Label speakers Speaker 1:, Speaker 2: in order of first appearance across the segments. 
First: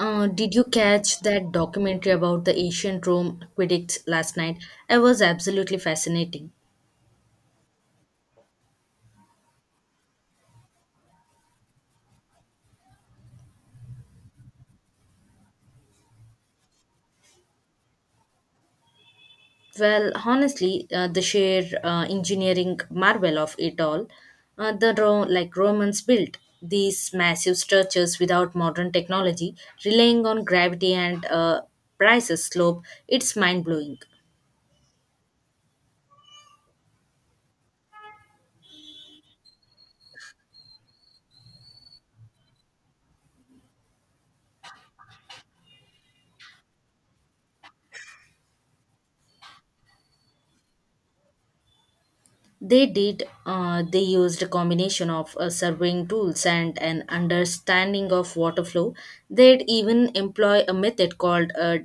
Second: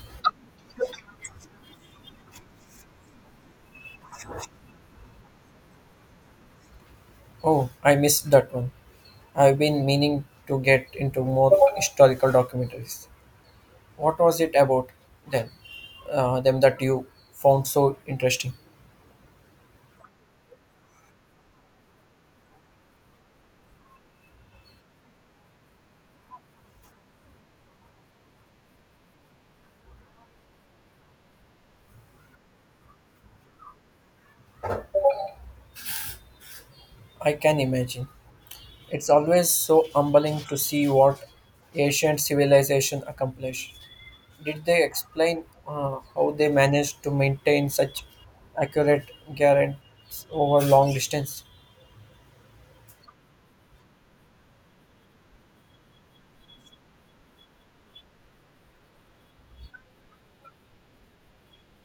Speaker 1: Did you catch that documentary about the ancient Rome aqueducts last night? It was absolutely fascinating.
Speaker 2: Oh, I missed that one. I've been meaning to get into more historical documentaries. What was it about them, them that you found so interesting?
Speaker 1: Well, honestly, the sheer engineering marvel of it all, the Romans built these massive structures without modern technology, relying on gravity and prices slope. It's mind blowing.
Speaker 2: I can imagine. It's always so humbling to see what ancient civilization accomplished. Did they explain how they managed to maintain such accurate guarantees over long distance?
Speaker 1: They did. They used a combination of surveying tools and an understanding of water flow. They'd even employ a method called a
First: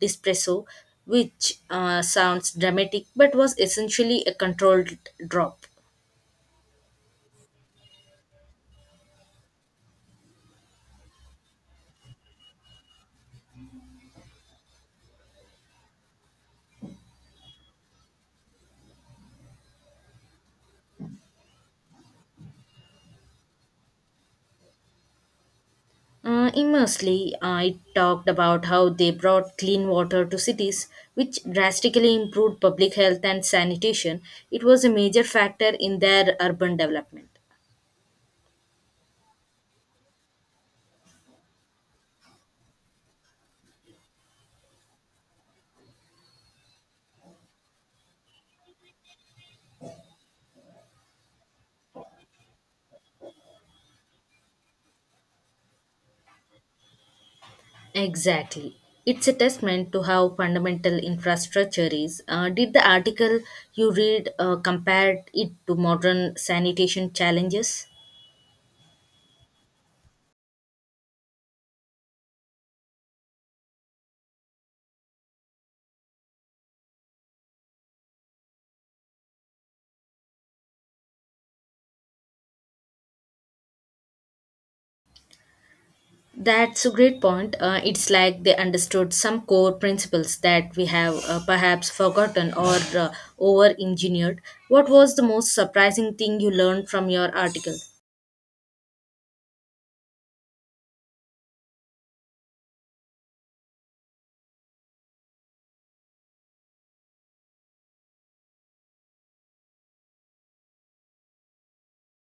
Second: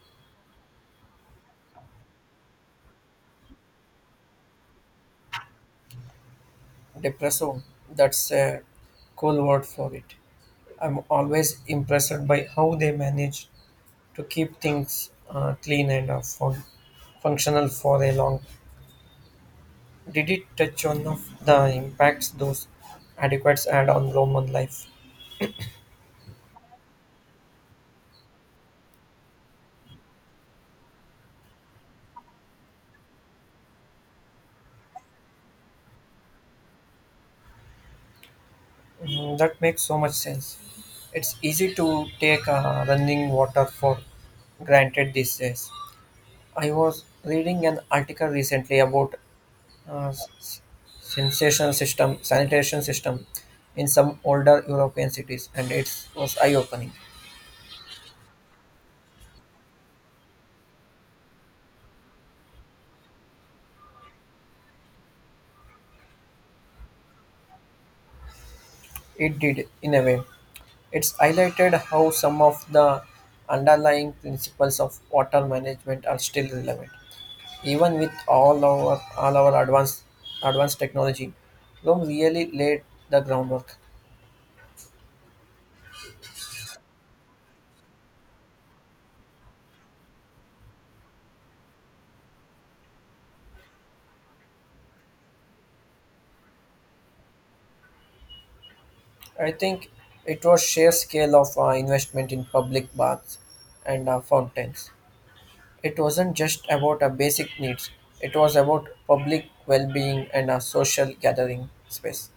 Speaker 1: dispresso, which sounds dramatic but was essentially a controlled drop.
Speaker 2: Depresso. That's a cool word for it. I'm always impressed by how they manage to keep things clean and functional for a long. Did it touch on of the impacts those adequates had on Roman life?
Speaker 1: Immersely, I talked about how they brought clean water to cities, which drastically improved public health and sanitation. It was a major factor in their urban development.
Speaker 2: Mm, that makes so much sense. It's easy to take running water for granted these days. I was reading an article recently about uh, s- sensation sanitation system in some older European cities, and it was eye-opening.
Speaker 1: Exactly. It's a testament to how fundamental infrastructure is. Did the article you read compare it to modern sanitation challenges?
Speaker 2: It did, in a way. It's highlighted how some of the underlying principles of water management are still relevant. Even with all our advanced technology, Rome really laid the groundwork.
Speaker 1: That's a great point. It's like they understood some core principles that we have perhaps forgotten or over engineered. What was the most surprising thing you learned from your article?
Speaker 2: I think it was sheer scale of investment in public baths and fountains. It wasn't just about basic needs. It was about public well-being and a social gathering space.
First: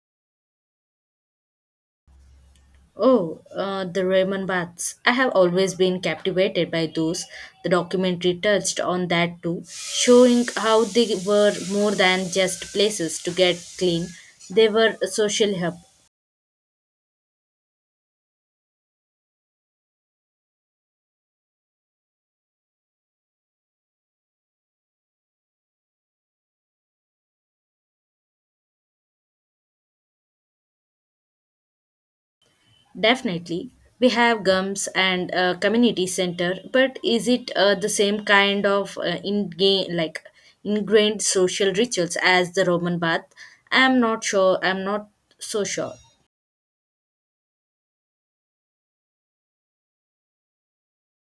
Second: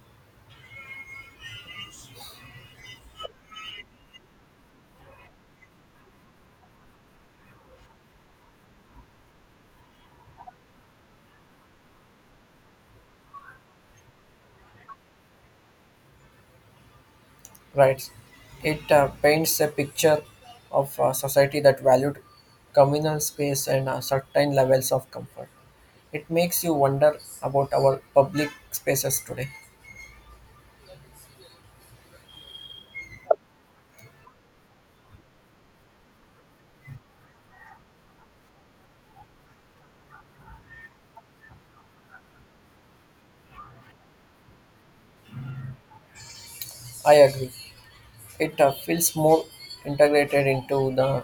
Speaker 1: Oh, the Raymond Baths. I have always been captivated by those. The documentary touched on that too, showing how they were more than just places to get clean. They were a social hub.
Speaker 2: Right. It paints a picture of a society that valued communal space and certain levels of comfort. It makes you wonder about our public spaces today.
Speaker 1: Definitely. We have GUMS and a community center, but is it the same kind of in like ingrained social rituals as the Roman Bath? I'm not so sure.
Speaker 2: I agree. It feels more integrated into the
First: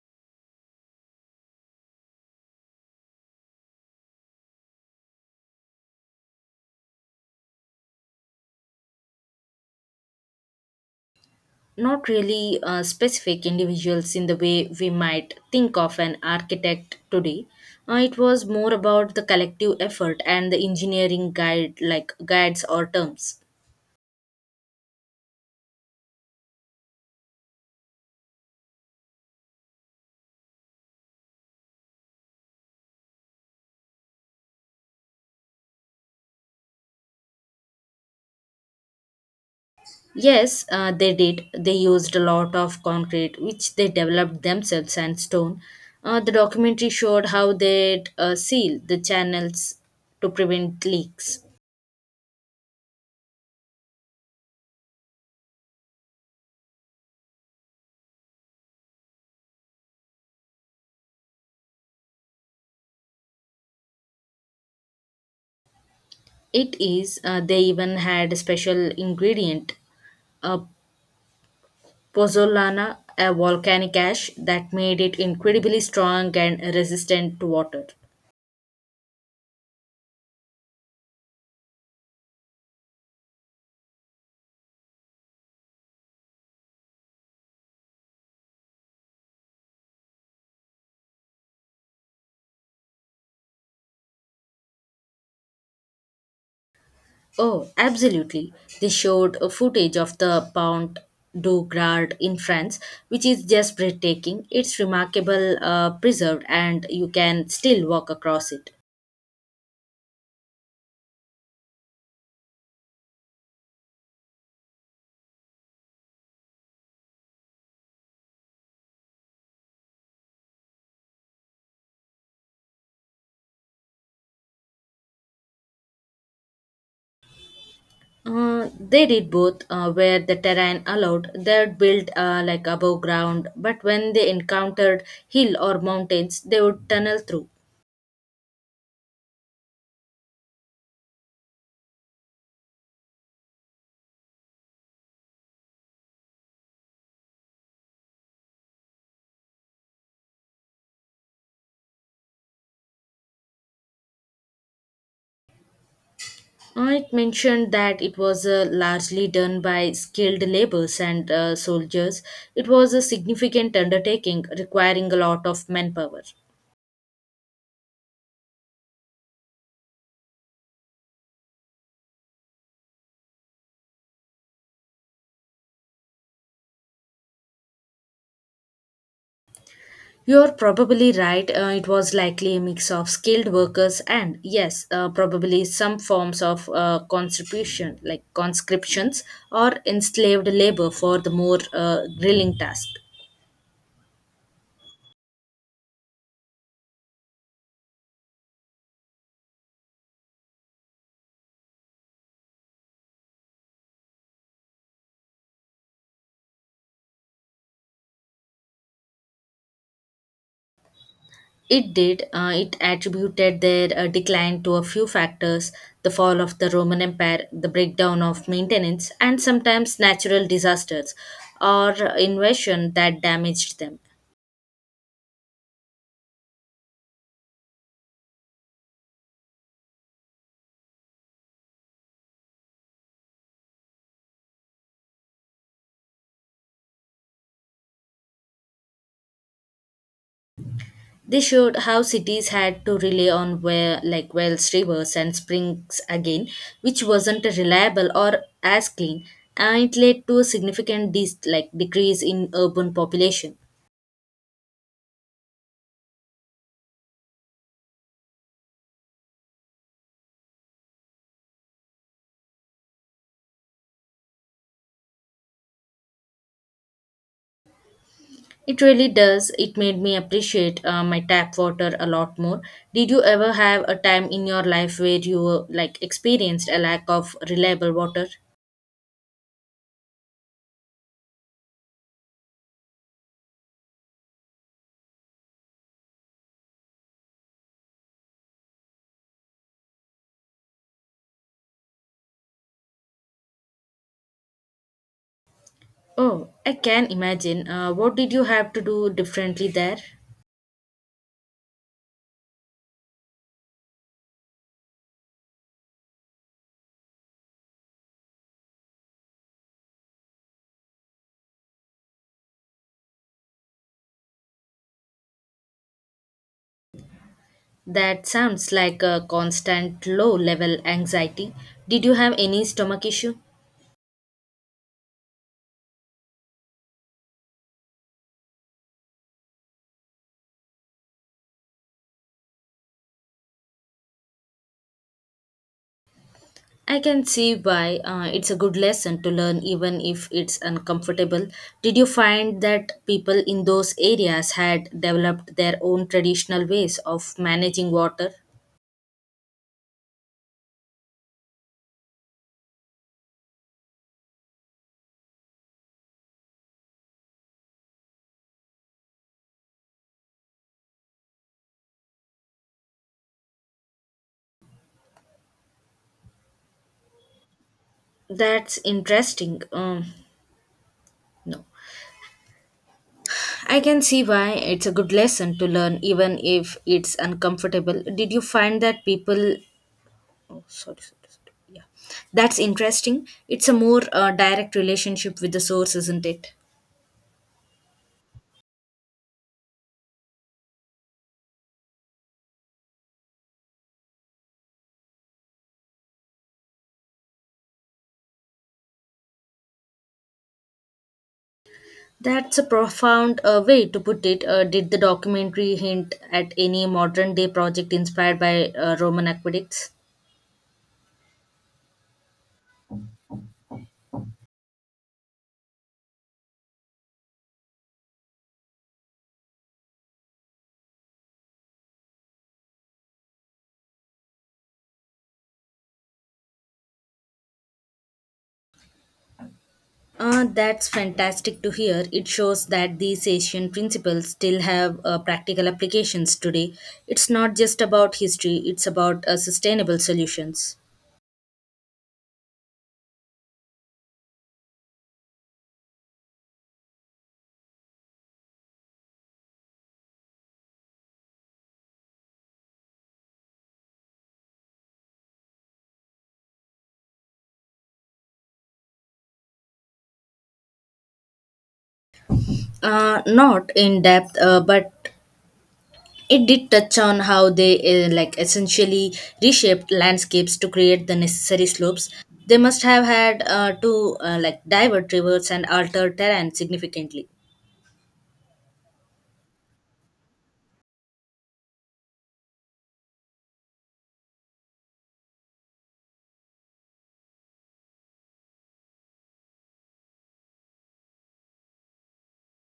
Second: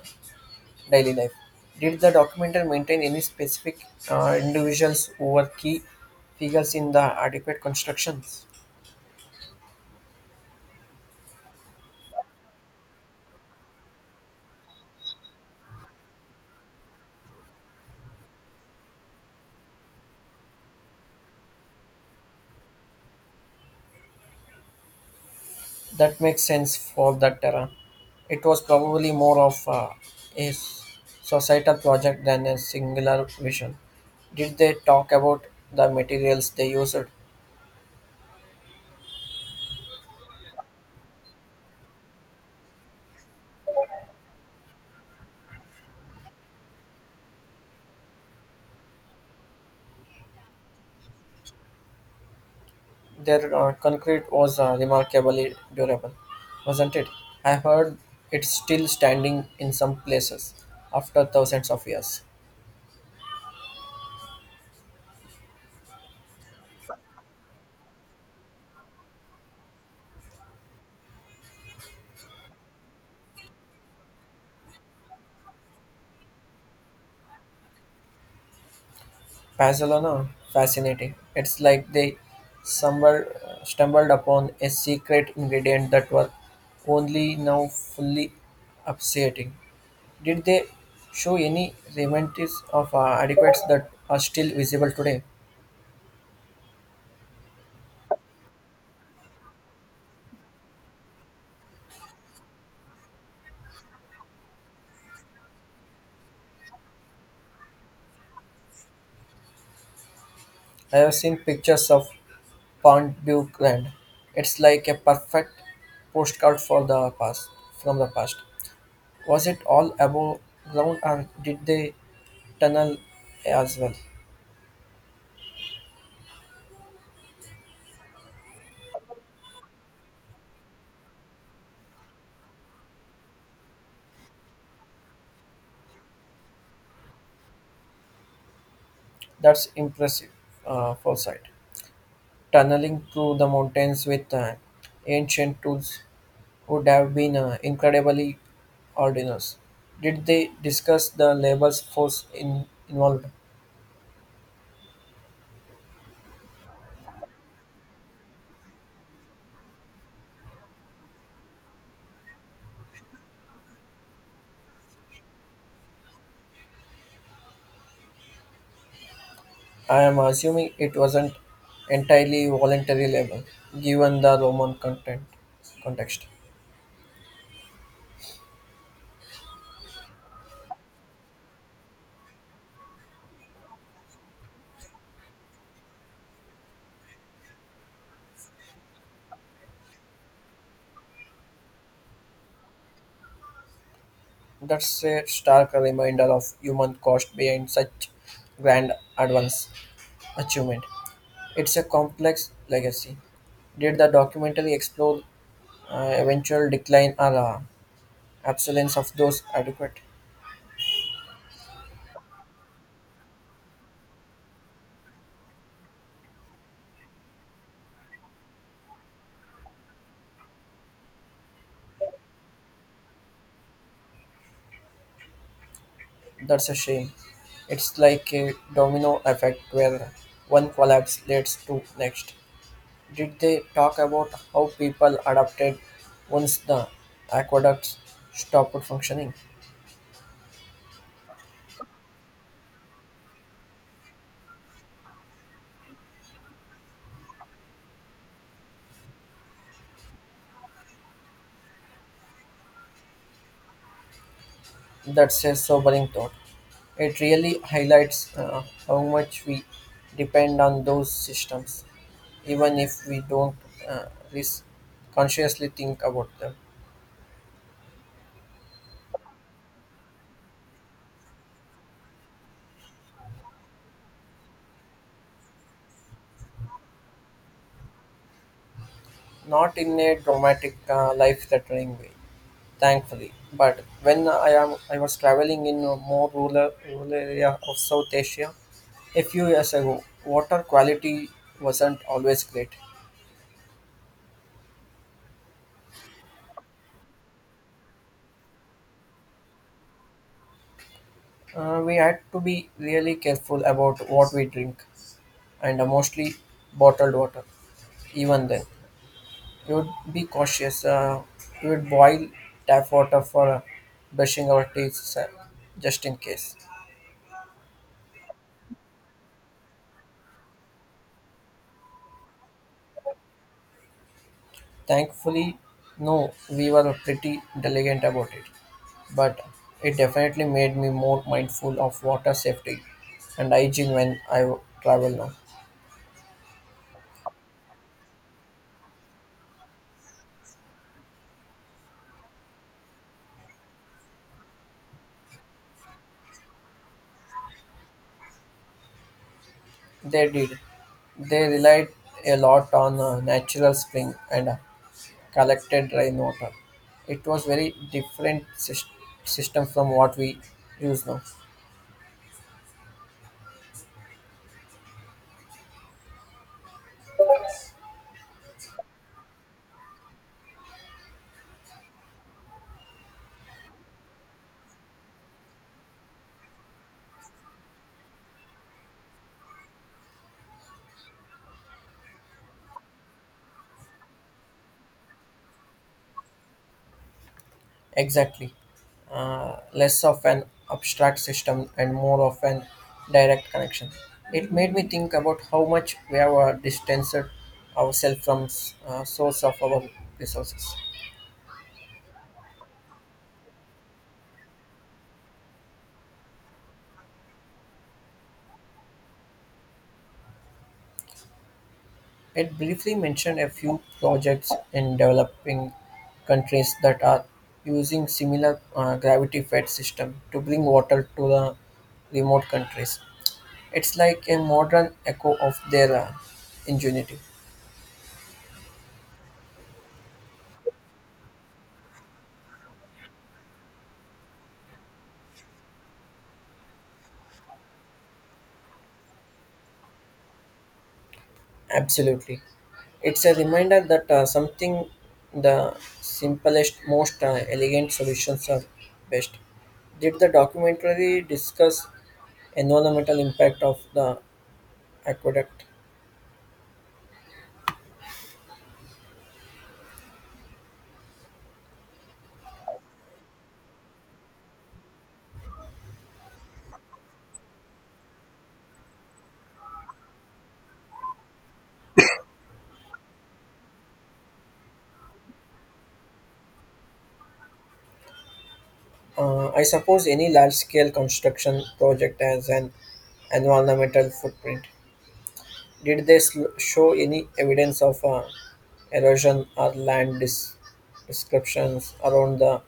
Speaker 2: daily life. Did the documentary maintain any specific individuals who were key figures in the adequate constructions?
Speaker 1: Not really specific individuals in the way we might think of an architect today. It was more about the collective effort and the engineering guides or terms.
Speaker 2: That makes sense for that era. It was probably more of a societal project than a singular vision. Did they talk about the materials they used?
Speaker 1: Yes, they did. They used a lot of concrete, which they developed themselves, and stone. The documentary showed how they'd seal the channels to prevent leaks.
Speaker 2: Their concrete was remarkably durable, wasn't it? I heard it's still standing in some places after thousands of years.
Speaker 1: It is, they even had a special ingredient, a pozzolana, a volcanic ash that made it incredibly strong and resistant to water.
Speaker 2: Barcelona? Fascinating. It's like they somewhere stumbled upon a secret ingredient that was only now fully upsetting. Did they show any remnants of adequates that are still visible today?
Speaker 1: Oh, absolutely. They showed a footage of the Pont du Gard in France, which is just breathtaking. It's remarkable, preserved, and you can still walk across it.
Speaker 2: I have seen pictures of Pont-du-Land. It's like a perfect postcard for the past from the past. Was it all above ground or did they tunnel as well?
Speaker 1: They did both where the terrain allowed. They would build above ground, but when they encountered hill or mountains, they would tunnel through.
Speaker 2: That's impressive foresight. Tunneling through the mountains with ancient tools would have been incredibly arduous. Did they discuss the labor force involved?
Speaker 1: It mentioned that it was largely done by skilled laborers and soldiers. It was a significant undertaking requiring a lot of manpower.
Speaker 2: I am assuming it wasn't entirely voluntary labor, given the Roman content context.
Speaker 1: You're probably right. It was likely a mix of skilled workers and, yes, probably some forms of conscriptions or enslaved labor for the more grilling task.
Speaker 2: That's a stark reminder of human cost behind such grand advance achievement. It's a complex legacy. Did the documentary explore eventual decline or absence of those adequate.
Speaker 1: It did. It attributed their decline to a few factors: the fall of the Roman Empire, the breakdown of maintenance, and sometimes natural disasters or invasion that damaged them.
Speaker 2: That's a shame. It's like a domino effect where one collapse leads to next. Did they talk about how people adapted once the aqueducts stopped functioning?
Speaker 1: They showed how cities had to rely on wells, rivers, and springs again, which wasn't reliable or as clean, and it led to a significant decrease in urban population.
Speaker 2: That's a sobering thought. It really highlights how much we depend on those systems, even if we don't uh, res- consciously think about them.
Speaker 1: It really does. It made me appreciate my tap water a lot more. Did you ever have a time in your life where you experienced a lack of reliable water?
Speaker 2: Not in a dramatic, life-threatening way, thankfully. But when I am, I was traveling in a more rural area of South Asia a few years ago. Water quality wasn't always great.
Speaker 1: Oh, I can imagine. What did you have to do differently there?
Speaker 2: We had to be really careful about what we drink, and mostly bottled water. Even then, we would be cautious. We would boil tap water for brushing our teeth, just in case.
Speaker 1: That sounds like a constant low level anxiety. Did you have any stomach issue?
Speaker 2: Thankfully, no, we were pretty diligent about it, but it definitely made me more mindful of water safety and hygiene when I travel now.
Speaker 1: I can see why it's a good lesson to learn, even if it's uncomfortable. Did you find that people in those areas had developed their own traditional ways of managing water?
Speaker 2: They did. They relied a lot on natural spring and collected rainwater. It was very system from what we use now.
Speaker 1: That's interesting. No. I can see why it's a good lesson to learn, even if it's uncomfortable. Did you find that people. Oh, sorry. Yeah. That's interesting. It's a more direct relationship with the source, isn't it?
Speaker 2: Exactly. Less of an abstract system and more of an direct connection. It made me think about how much we have distanced ourselves from source of our resources.
Speaker 1: That's a profound way to put it. Did the documentary hint at any modern day project inspired by Roman aqueducts?
Speaker 2: It briefly mentioned a few projects in developing countries that are using similar gravity fed system to bring water to the remote countries. It's like a modern echo of their ingenuity.
Speaker 1: That's fantastic to hear. It shows that these ancient principles still have practical applications today. It's not just about history, it's about sustainable solutions.
Speaker 2: Absolutely. It's a reminder that something the simplest, most elegant solutions are best. Did the documentary discuss environmental impact of the aqueduct?
Speaker 1: Not in depth, but it did touch on how they essentially reshaped landscapes to create the necessary slopes. They must have had to divert rivers and alter terrain significantly.
Speaker 2: I suppose any large-scale construction project has an environmental footprint. Did they show any evidence of erosion or descriptions around the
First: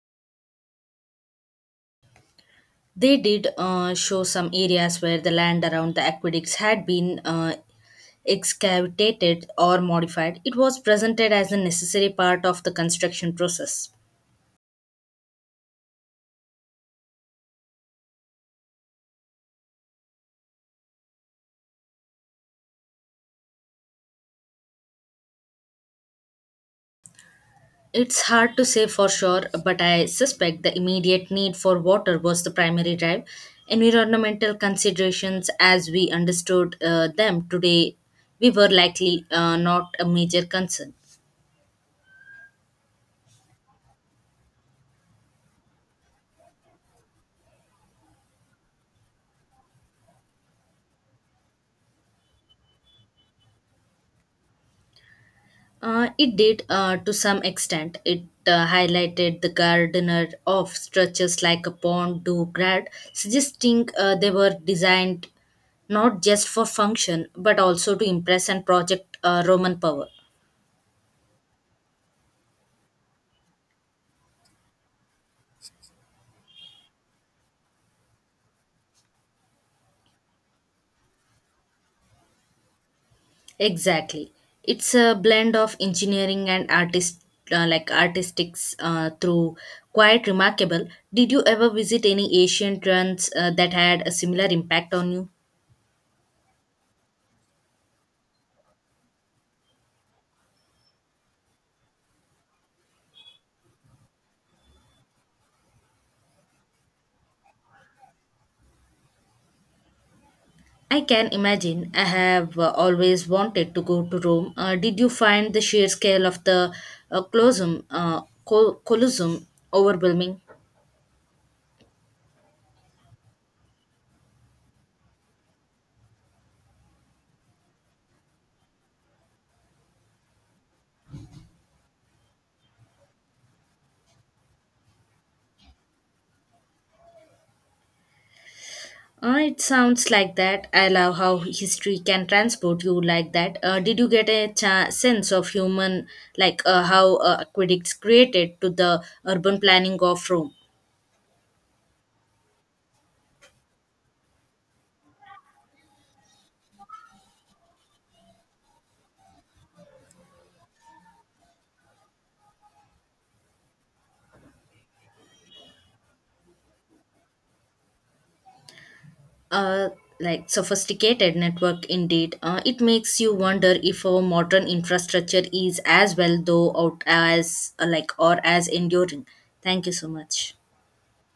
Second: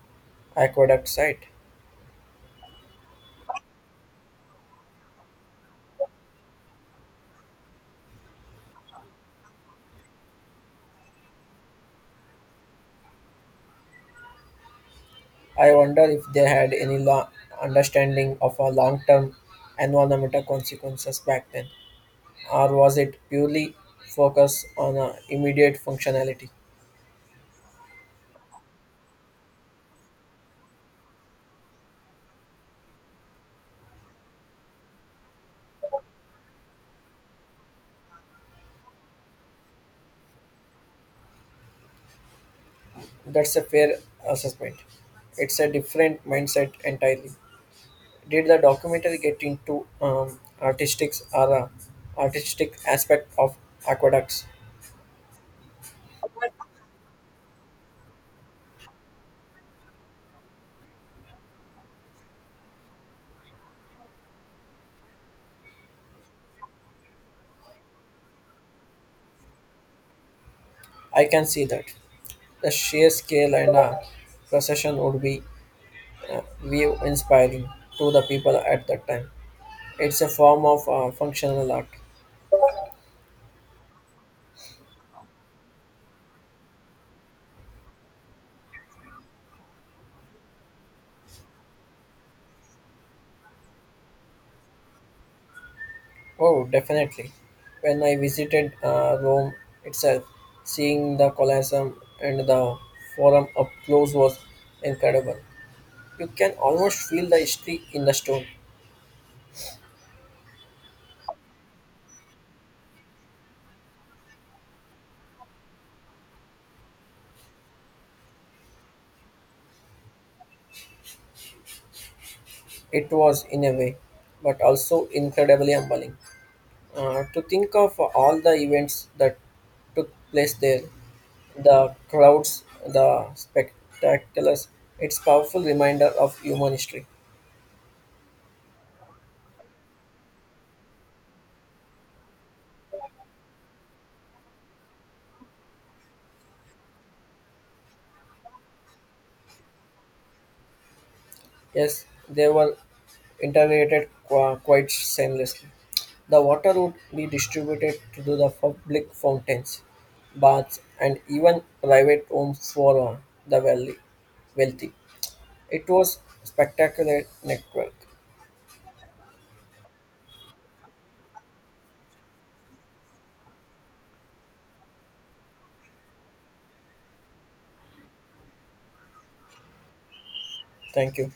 Speaker 2: aqueduct site?
Speaker 1: They did show some areas where the land around the aqueducts had been excavated or modified. It was presented as a necessary part of the construction process.
Speaker 2: I wonder if they had any understanding of our long-term environmental consequences back then, or was it purely focused on immediate functionality?
Speaker 1: It's hard to say for sure, but I suspect the immediate need for water was the primary drive. Environmental considerations, as we understood them today, we were likely not a major concern.
Speaker 2: That's a fair assessment. It's a different mindset entirely. Did the documentary get into artistic aspect of aqueducts?
Speaker 1: It did to some extent. It highlighted the gardener of structures like a pond, do, grad, suggesting they were designed not just for function but also to impress and project Roman power.
Speaker 2: I can see that. The sheer scale and procession would be view inspiring to the people at that time. It's a form of functional art.
Speaker 1: Exactly. It's a blend of engineering and artistics through quite remarkable. Did you ever visit any Asian trends that had a similar impact on you?
Speaker 2: Oh, definitely. When I visited Rome itself, seeing the Colosseum and the Forum up close was incredible. You can almost feel the history in the stone.
Speaker 1: I can imagine. I have always wanted to go to Rome. Did you find the sheer scale of the uh, Colosseum, uh, Colosseum overwhelming?
Speaker 2: It was, in a way, but also incredibly humbling. To think of all the events that took place there, the crowds, the spectaculars, it's powerful reminder of human history.
Speaker 1: It sounds like that. I love how history can transport you like that. Did you get a sense of human, how aqueducts created to the urban planning of Rome?
Speaker 2: Yes, there were integrated quite seamlessly. The water would be distributed to the public fountains, baths, and even private homes for the wealthy. Wealthy. It was spectacular network.
Speaker 1: Uh, Sophisticated network indeed. It makes you wonder if our modern infrastructure is as well though out as or as enduring. Thank you so much.
Speaker 2: Thank you.